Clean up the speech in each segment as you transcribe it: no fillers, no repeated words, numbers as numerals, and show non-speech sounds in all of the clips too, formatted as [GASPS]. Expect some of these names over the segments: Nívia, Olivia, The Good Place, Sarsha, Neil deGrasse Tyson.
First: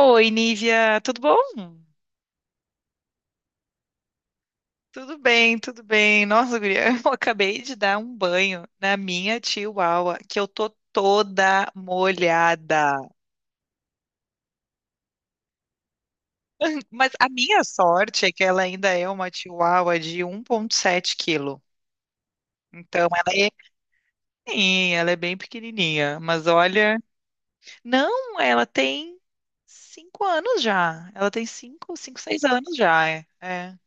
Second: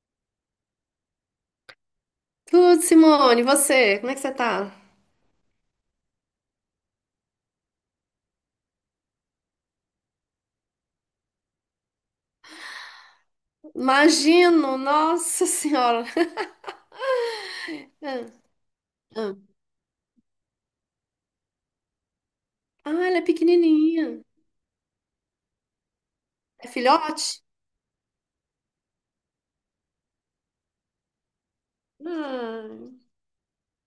Oi, Nívia, tudo bom? Tudo, Simone, e você? Como é que você tá? Tudo bem, tudo bem. Nossa, guria, [LAUGHS] eu acabei de dar um banho na minha chihuahua, que eu tô toda molhada. Imagino, nossa senhora. Mas a minha Ah, sorte é que ela ainda é uma ah. chihuahua de 1,7 quilo. Ah, Então, ela é ela é pequenininha. pequenininha, ela é bem pequenininha. Mas É olha, filhote? não, ela tem cinco anos já. Ela tem cinco, seis Ah, anos já, é.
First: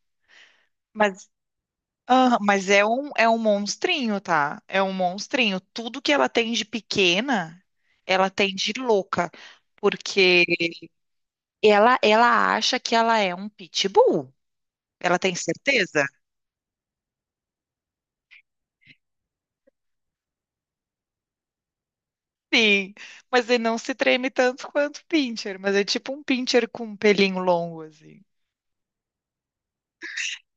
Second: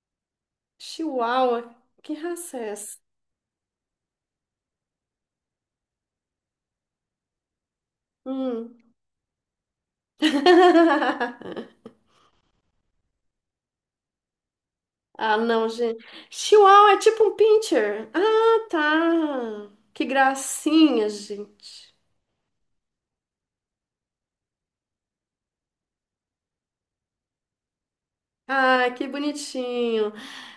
Mas chihuahua. Que Aham, raça é mas é essa? um, é um monstrinho, tá? É um monstrinho. Tudo que ela tem de pequena, ela tem de Hum. louca, porque [LAUGHS] ela acha que ela é um pitbull. Ela tem Ah, não, gente. certeza? Chihuahua é tipo um pincher. Ah, tá. Que gracinha, gente. Sim, mas ele não se treme tanto quanto pincher, mas é tipo um pincher com um pelinho longo assim. Ah, que bonitinho.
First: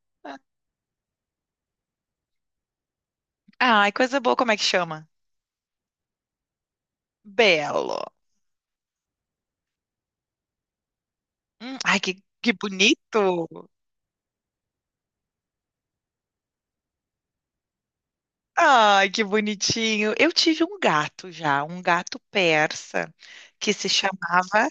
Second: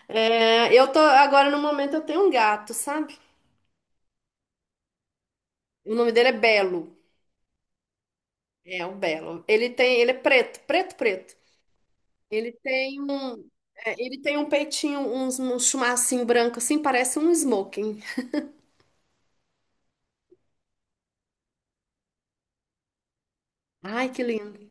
É, eu tô agora no momento eu tenho um gato, sabe? Ah, ai, coisa boa, como é que chama? O nome dele é Belo. Belo. É um belo. Ele é preto, preto, preto. Ai, que Ele tem bonito. um, ele tem um peitinho, um chumacinho branco assim, parece um smoking. Ai, que bonitinho. Eu tive um gato já, um gato persa, que se Ai, que lindo. chamava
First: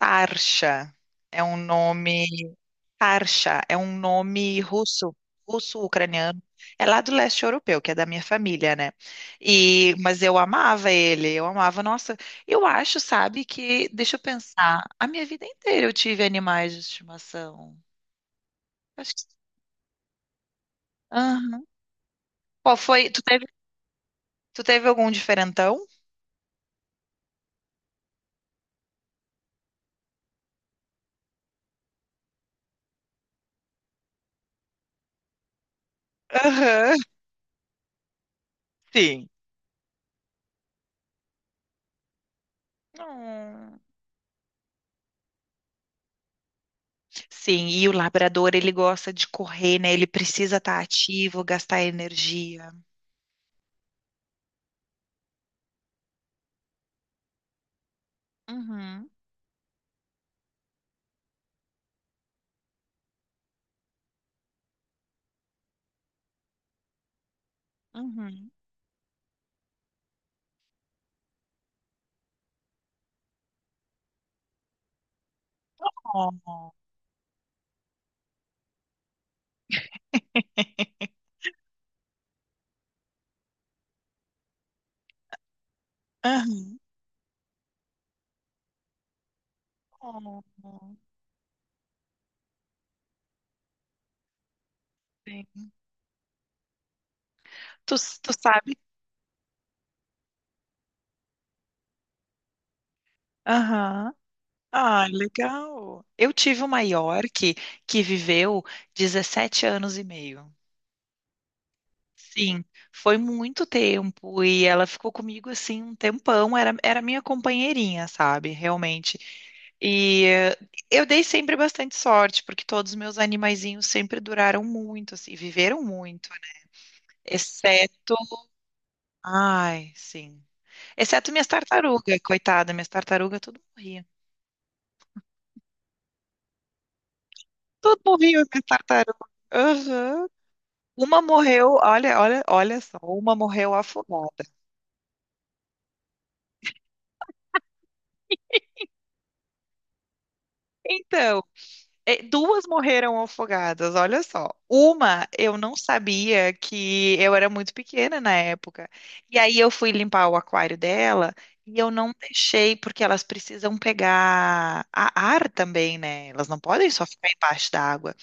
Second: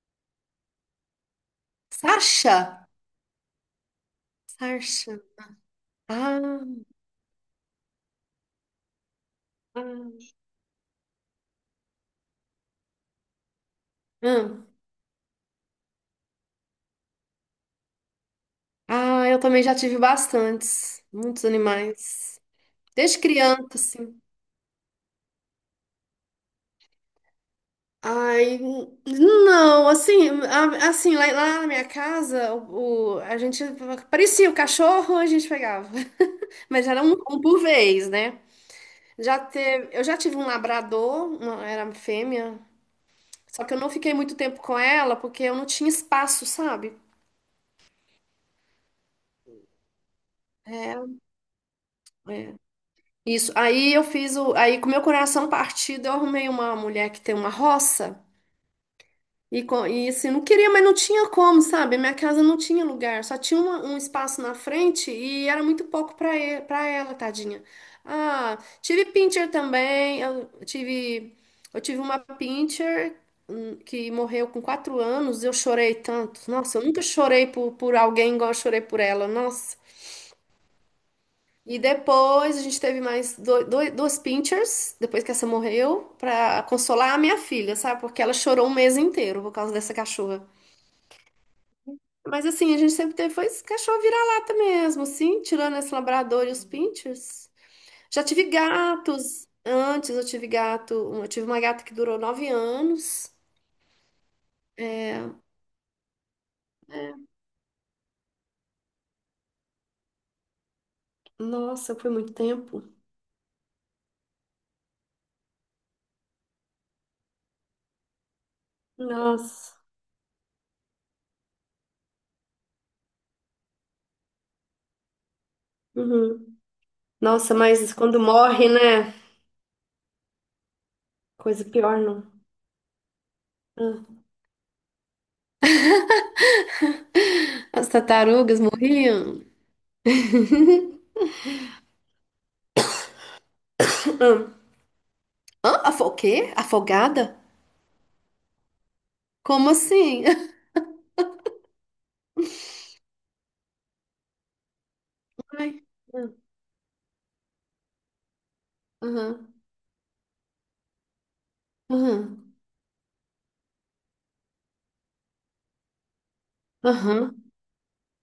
Sarsha. É um nome. Sasha, Sarsha é um nome russo, Sasha. russo-ucraniano. Ah, É lá do leste europeu, que é da minha família, né? E, mas ah, eu amava ele, eu amava. Nossa, eu acho, sabe, que. Deixa eu hum. pensar. A minha vida inteira eu tive animais de estimação. Acho Ah, que. eu também já tive bastantes, muitos Aham. animais. Qual foi? Desde Tu teve, criança, assim. tu teve algum diferentão? Ai, não, assim, assim, lá na minha casa, a gente parecia o cachorro, a gente pegava. [LAUGHS] Mas Aham. era um por vez, né? Sim. Eu já tive um labrador, uma, era fêmea, só que eu Hum. não fiquei muito tempo com ela porque eu não tinha espaço, sabe? Sim, e o labrador, ele gosta de correr, né? Ele precisa estar É, ativo, gastar é. energia. Isso. Aí com meu coração partido, eu arrumei uma mulher que tem uma roça. Uhum, E, e assim, não queria, mas não tinha como, sabe? Minha casa não tinha lugar, só tinha um espaço na frente e era muito pouco para ele para ela, tadinha. uhum. Ah, tive pincher também, eu tive uma pincher que morreu com 4 anos, eu chorei tanto. Nossa, eu nunca chorei por alguém igual eu chorei por ela, nossa. [LAUGHS] E depois a gente teve mais duas pinchers, depois que essa morreu, para consolar a minha filha, sabe? Porque ela chorou um mês inteiro por causa dessa Oh, aham. cachorra. Oh, Mas assim, a gente sempre teve foi esse cachorro vira-lata mesmo, sim, sim. tirando esse labrador e os pinchers. Tu, Já tu tive sabe? gatos. Antes eu tive gato, eu tive uma gata que durou 9 anos. Aham. Ah, legal. Eu tive uma É. York que viveu 17 anos e meio. Nossa, foi muito Sim, tempo. foi muito tempo e ela ficou comigo assim um tempão, era minha companheirinha, sabe, realmente. Nossa. E eh, eu dei sempre bastante sorte, porque todos os meus animaizinhos sempre duraram muito, assim, viveram muito, Uhum. Nossa, mas exceto, quando morre, né? ai, sim, exceto minhas Coisa pior, tartarugas, não. coitada, minhas tartarugas tudo morria. Ah. As Tudo morria, minhas tartarugas tartarugas. morriam. Aham. Uma morreu, olha, olha só, uma morreu afogada. Ah. Hã? O quê? Afogada? Como assim? Então Duas morreram afogadas, olha só. Uma eu [LAUGHS] não Ai. Ah. sabia que eu era muito pequena na época. E Aham. aí eu fui limpar o aquário dela e eu não Aham. deixei, porque elas precisam pegar a ar também, né? Elas não podem só ficar Aham. embaixo da água.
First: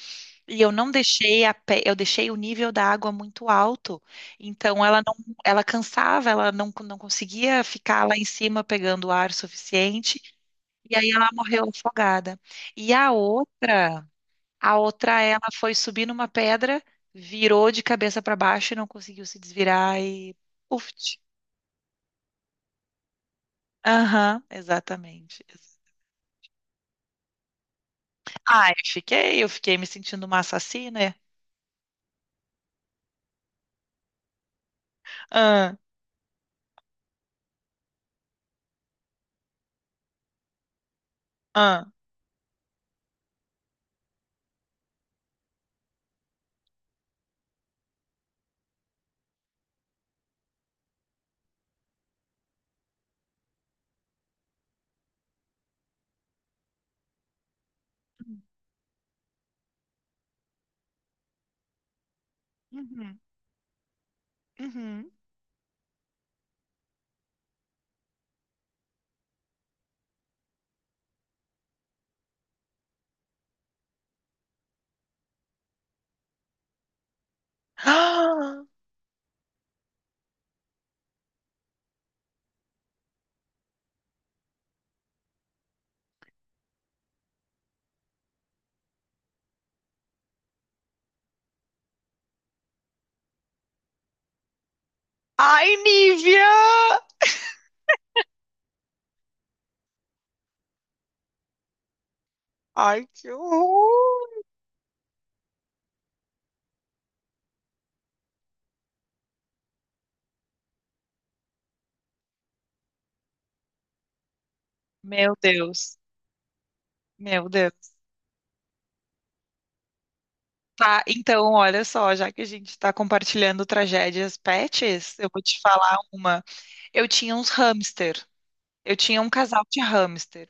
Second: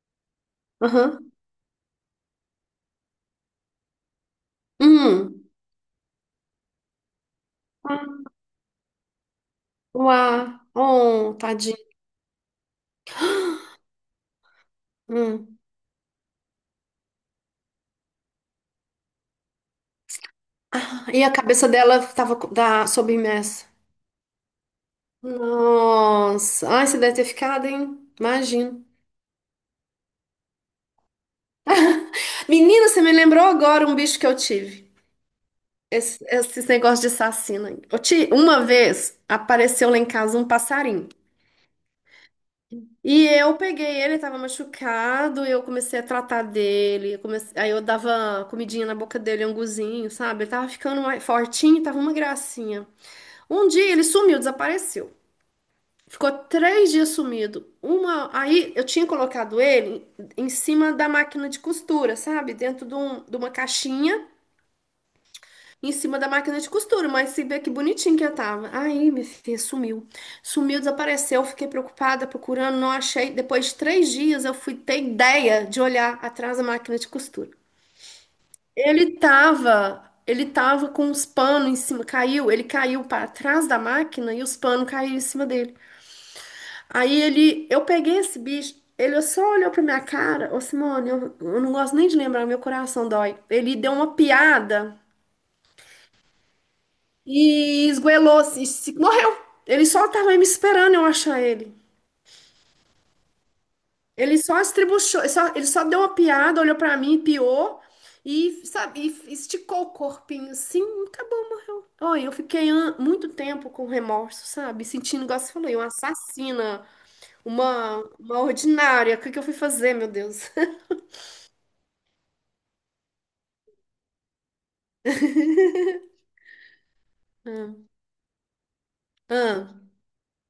E eu não Aham. deixei eu deixei o nível da água muito alto. Então ela não Hum. ela cansava, ela não, não conseguia ficar lá em cima pegando ar suficiente. Uá, E aí ela oh, morreu tadinho. afogada. E a outra. A outra, ela Hum. foi subir numa pedra, virou de cabeça para baixo e não conseguiu se desvirar e. Uft. E a cabeça dela estava submersa. Aham, exatamente. Nossa, ai, você deve ter ficado, hein? Ah, eu Imagino. fiquei, eu fiquei me sentindo uma assassina. Menina, você me lembrou agora um bicho que eu tive. Ah, Esses negócios de assassino aí. Uma vez apareceu lá em casa um passarinho. ah. E eu peguei ele, estava machucado, e eu comecei a tratar dele. Aí eu dava comidinha na boca dele, anguzinho, sabe? Ele tava ficando mais fortinho, tava uma gracinha. Um dia ele sumiu, desapareceu. Ficou 3 dias sumido. Aí eu tinha colocado ele em cima da máquina de costura, sabe? Dentro Uhum, de uma caixinha, uhum. em cima da máquina de costura. Mas se vê que bonitinho que eu tava. Aí, minha filha, sumiu. Sumiu, desapareceu. Fiquei preocupada, procurando, não achei. Depois de 3 dias, eu fui ter ideia de olhar atrás da máquina de costura. [GASPS] Ah! Ele tava com os panos em cima, caiu, ele caiu para trás da máquina e os panos caíram em cima dele. Eu peguei esse bicho, ele só olhou pra minha cara, ô Simone, eu não gosto nem de lembrar, meu coração dói. Ele deu uma piada Ai, Nívia! e esgoelou, morreu. Ele só tava aí me esperando eu achar ele. Ai, que Ele horror! só estribuchou, ele só deu uma piada, olhou pra mim, piou e, sabe, e esticou o corpinho assim, acabou. Mano. Oi, eu fiquei muito tempo com remorso, sabe? Sentindo, Meu igual você falou, uma Deus, assassina, meu Deus. uma ordinária. O que que eu fui fazer, meu Deus? Tá, então, olha só, já que a gente está compartilhando tragédias pets, eu vou te [LAUGHS] falar uma. Eu tinha uns Ah, hamster. Eu tinha um casal ah, de hamster.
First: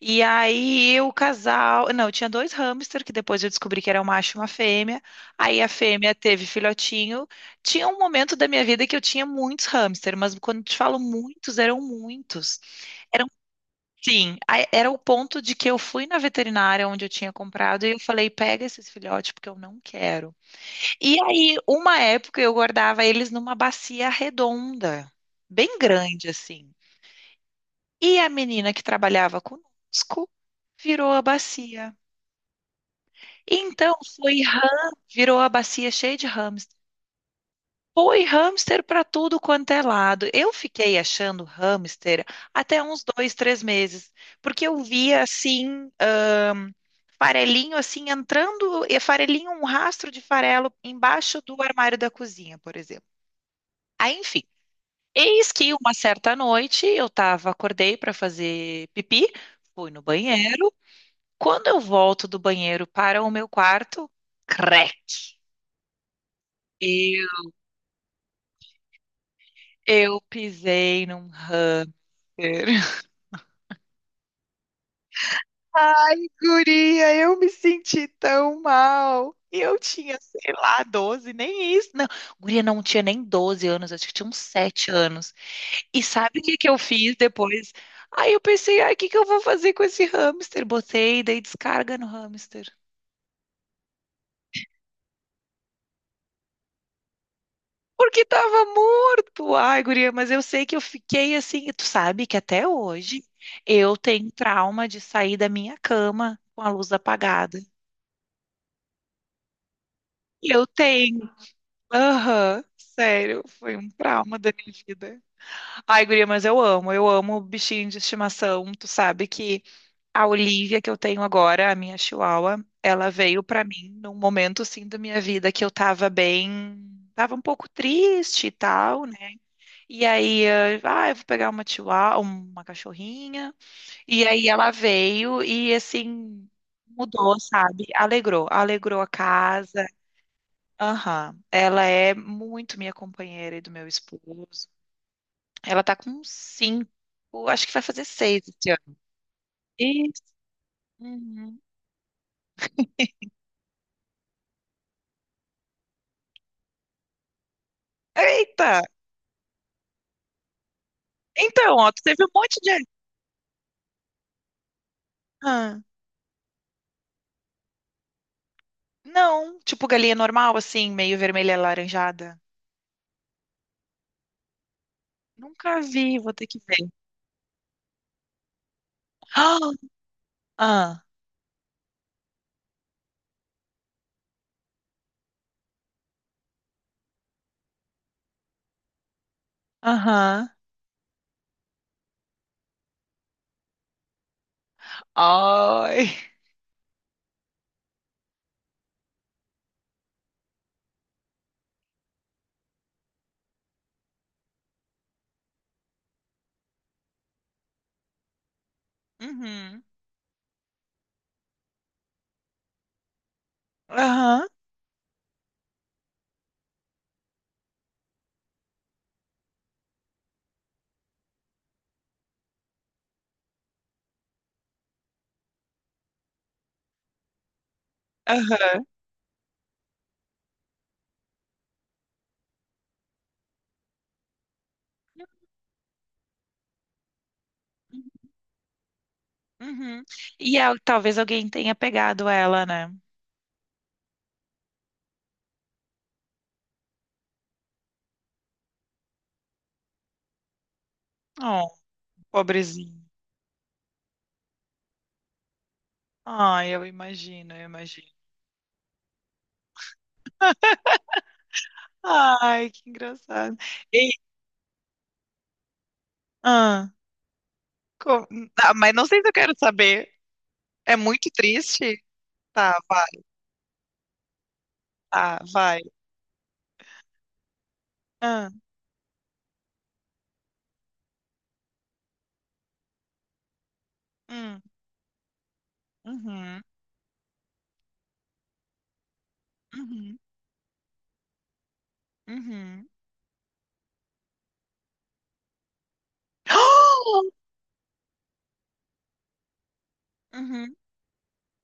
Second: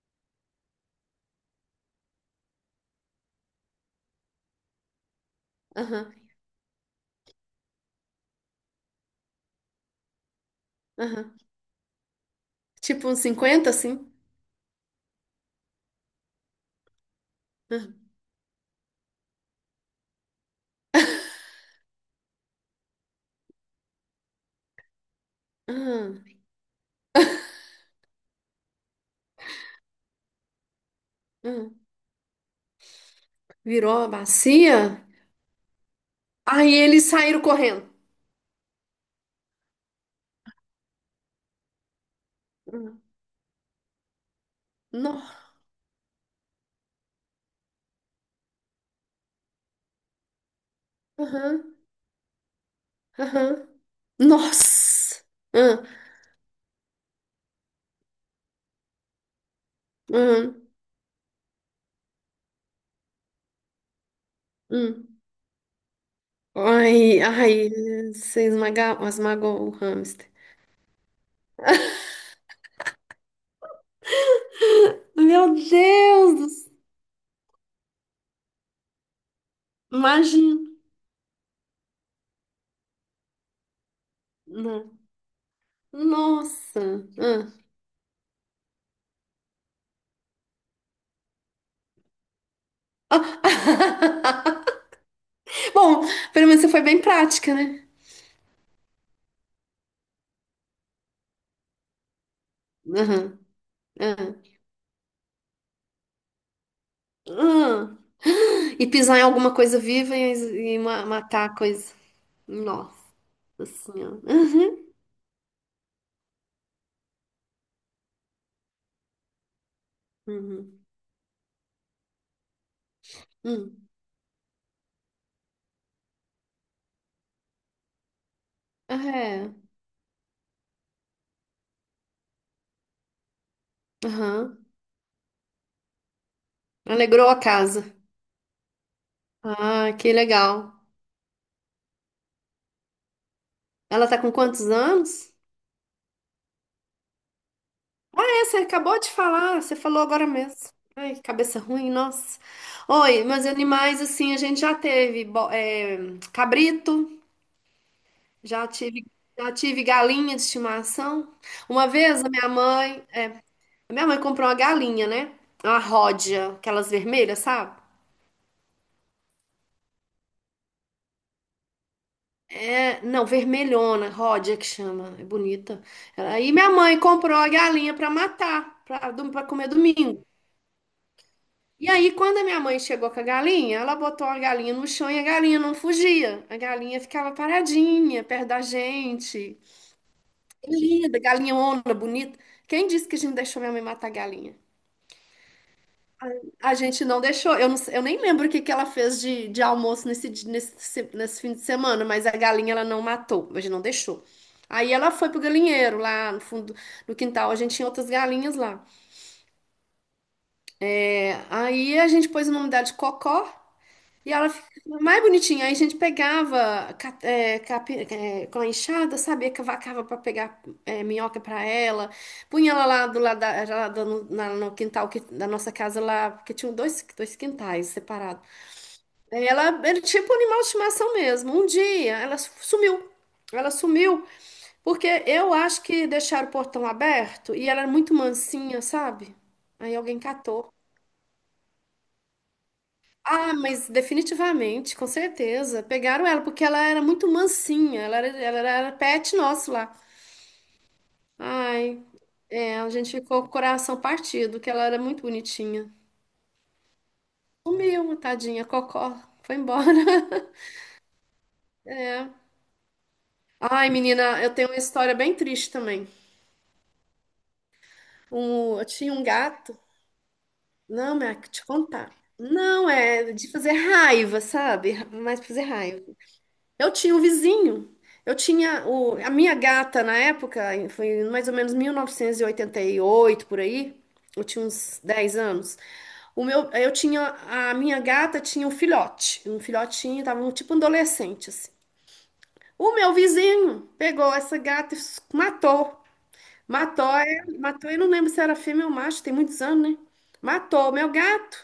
E aí o casal. Não, eu tinha dois hamster, que depois eu descobri que era um macho e uma fêmea. Aí a aham, fêmea teve filhotinho. Tinha um momento da minha vida que eu tinha muitos hamster, mas quando eu te falo aham. Muitos. Tipo uns Eram, 50 assim? sim, era o ponto de que eu fui na veterinária onde eu tinha comprado Ah, e eu falei: pega esses filhotes, porque eu não quero. E aí, uma época, eu guardava eles numa bacia redonda, bem ah, grande, assim. E a menina que trabalhava conosco virou a bacia. ah. Então Virou a foi bacia? ram, virou a bacia cheia de Aí hamster. eles saíram correndo. Foi hamster para tudo quanto é lado. Eu fiquei achando hamster até uns Ah, dois, três meses, porque eu no, via assim, farelinho assim entrando, e farelinho, um rastro de farelo embaixo aham, do armário da cozinha, por exemplo. aham. Aí, enfim, Nossa! eis que Ah, uma certa noite eu tava, acordei para fazer pipi, fui no ah, banheiro. Quando eu volto do banheiro para o meu quarto, ah. crack! Ai, Eu, ai, você esmaga, esmagou o eu hamster. pisei num hamster. [LAUGHS] Meu Ai, Deus! Guria, eu me senti tão mal. E eu tinha, sei Imagina! lá, 12, nem isso. Não, guria, não tinha nem doze anos, acho que tinha uns 7 anos. E sabe o que que eu Nossa! fiz Ah. depois? Aí eu pensei, ai, o que que eu vou fazer com esse hamster? Botei, dei descarga no hamster. Ah. [LAUGHS] Bom, pelo menos você foi bem prática, né? Porque tava morto. Ai, guria, mas eu sei que eu fiquei assim. E tu sabe que até hoje eu tenho Aham. trauma de sair da minha cama com a luz apagada. Hum. E pisar em alguma coisa viva Eu e tenho. matar a coisa. Aham, Nossa sério, foi um Senhora. trauma da minha Uhum. vida. Ai, guria, mas eu amo bichinho de estimação. Tu sabe que a Olivia Uhum. que eu tenho agora, a minha chihuahua, ela veio pra Hum. mim num momento assim da minha vida que eu tava bem, tava um pouco triste e tal, né? É. Eu vou pegar uma chihuahua, uma cachorrinha. E aí Aham. ela veio e assim Alegrou a mudou, casa. sabe? Alegrou, alegrou a casa. Ah, que legal. Aham. Ela é muito minha companheira e do meu Ela tá com esposo. quantos anos? Ela tá com cinco, acho que vai fazer Ah, seis é, você esse ano. acabou de falar. Você falou Isso. agora mesmo. Ai, que cabeça Uhum. ruim, nossa. Oi, mas animais, assim, a gente já teve cabrito, já Eita! tive, já tive galinha de estimação. Então, Uma ó, tu teve vez um a minha monte de. mãe, Minha mãe comprou uma galinha, né? Uma Ah, ródia, aquelas vermelhas, sabe? não, tipo galinha normal, assim, meio vermelha e alaranjada. É, não, vermelhona, ródia que chama, é Nunca bonita. vi, vou ter Aí que minha ver. mãe comprou a galinha pra matar, [GASPS] pra comer Ah, domingo. ah, E aí, quando a minha mãe chegou com a galinha, ela botou a galinha no chão e a galinha não fugia. A galinha ficava paradinha, perto da gente. aham. Que linda, galinhona, bonita. Quem disse que a gente deixou minha mãe matar a galinha? Ai. A gente não deixou, eu nem lembro o que que ela fez de almoço nesse fim de semana, mas a galinha ela não matou, a gente não deixou. Aí ela foi pro galinheiro lá no fundo do quintal, a gente tinha outras galinhas lá. Uhum. É, aí a gente pôs o nome dela de Cocó e Aham. ela ficou mais bonitinha. Aí a gente pegava com a enxada, sabia, cavacava para pegar minhoca para ela, punha ela lá do lado da, já lá no quintal da nossa casa lá, porque tinham dois quintais separados. Aham. Ela era tipo um animal de estimação mesmo. Um dia ela sumiu. Ela sumiu porque eu acho que deixaram o portão aberto e ela era muito mansinha, sabe? Aí Uhum. alguém catou. Talvez alguém tenha pegado ela, né? Ah, mas definitivamente, com certeza. Pegaram ela porque ela era muito mansinha. Ela era pet nosso lá. Oh, Ai, é, a pobrezinho. gente ficou com o coração partido, que ela era muito bonitinha. Ai, eu imagino, eu imagino. Sumiu, tadinha, cocó. Foi embora. [LAUGHS] É. Ai, que engraçado. Ai, E, menina, eu tenho uma história bem triste também. ah, co- ah, Eu mas não tinha sei um se eu quero gato. saber. É Não, muito mas te triste? contar. Tá, Não, vai, é de fazer raiva, sabe? tá, Mais pra fazer vai. raiva. Eu tinha um vizinho. Eu Ah, tinha a minha gata na época, foi mais ou menos mil novecentos e oitenta e oito por aí. Eu hum, tinha uns 10 anos. O uhum, meu, eu tinha a minha gata tinha um filhote, um uhum, filhotinho, tava um tipo um adolescente assim. uhum. O meu vizinho pegou essa gata e matou. Matou, é, [GASPS] matou, eu não lembro se era fêmea ou macho, tem muitos anos, né? Uhum. Matou o meu gato,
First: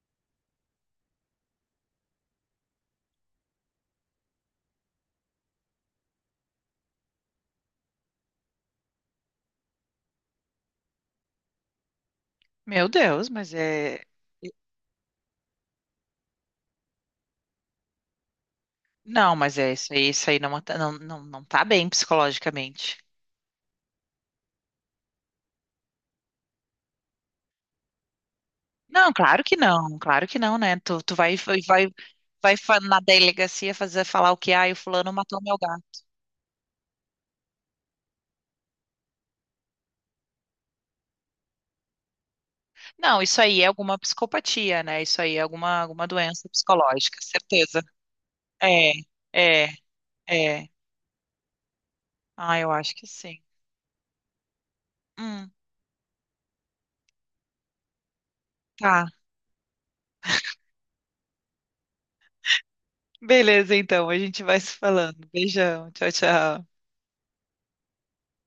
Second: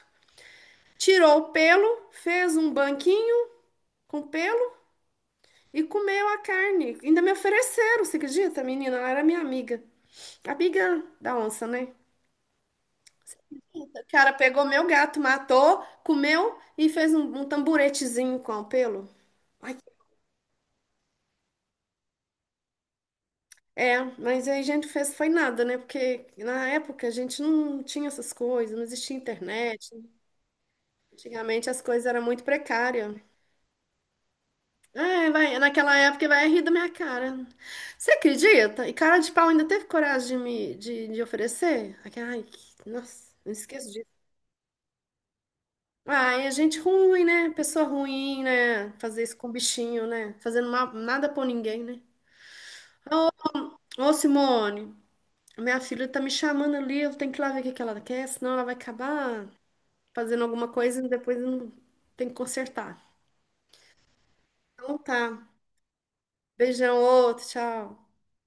tirou o pelo, fez um banquinho com pelo e comeu a carne. Ainda me ofereceram, você acredita, menina? Ela era minha amiga. Amiga da onça, né? Meu Deus, mas O é. cara pegou meu gato, matou, comeu e fez um tamburetezinho com o pelo. Não, mas é Ai, isso aí não, não tá bem psicologicamente. é, mas aí a gente fez, foi nada, né? Porque na época a gente não tinha essas coisas, não Não, existia claro que internet, não, né? claro que não, né? Tu vai, Antigamente as coisas eram muito na precárias. delegacia fazer falar o que, ah, o fulano É, matou meu vai, gato. naquela época vai rir da minha cara. Você acredita? E cara de pau ainda teve coragem de me de oferecer? Ai, ai, Não, nossa, isso não aí é esqueço alguma disso. psicopatia, né? Isso aí é alguma, alguma Ai, doença é gente psicológica, ruim, né? certeza. Pessoa ruim, né? É, Fazer isso com é, bichinho, né? é. Fazendo nada por ninguém, né? Ah, eu acho que sim. Ô, Simone, Hum, minha filha tá me chamando ali, eu tenho que ir lá ver o que que ela quer, senão ela vai tá. acabar fazendo alguma coisa e depois eu não tem que consertar. Beleza, então, a gente vai se Então falando. tá. Beijão, tchau, tchau. Beijão, outro, tchau.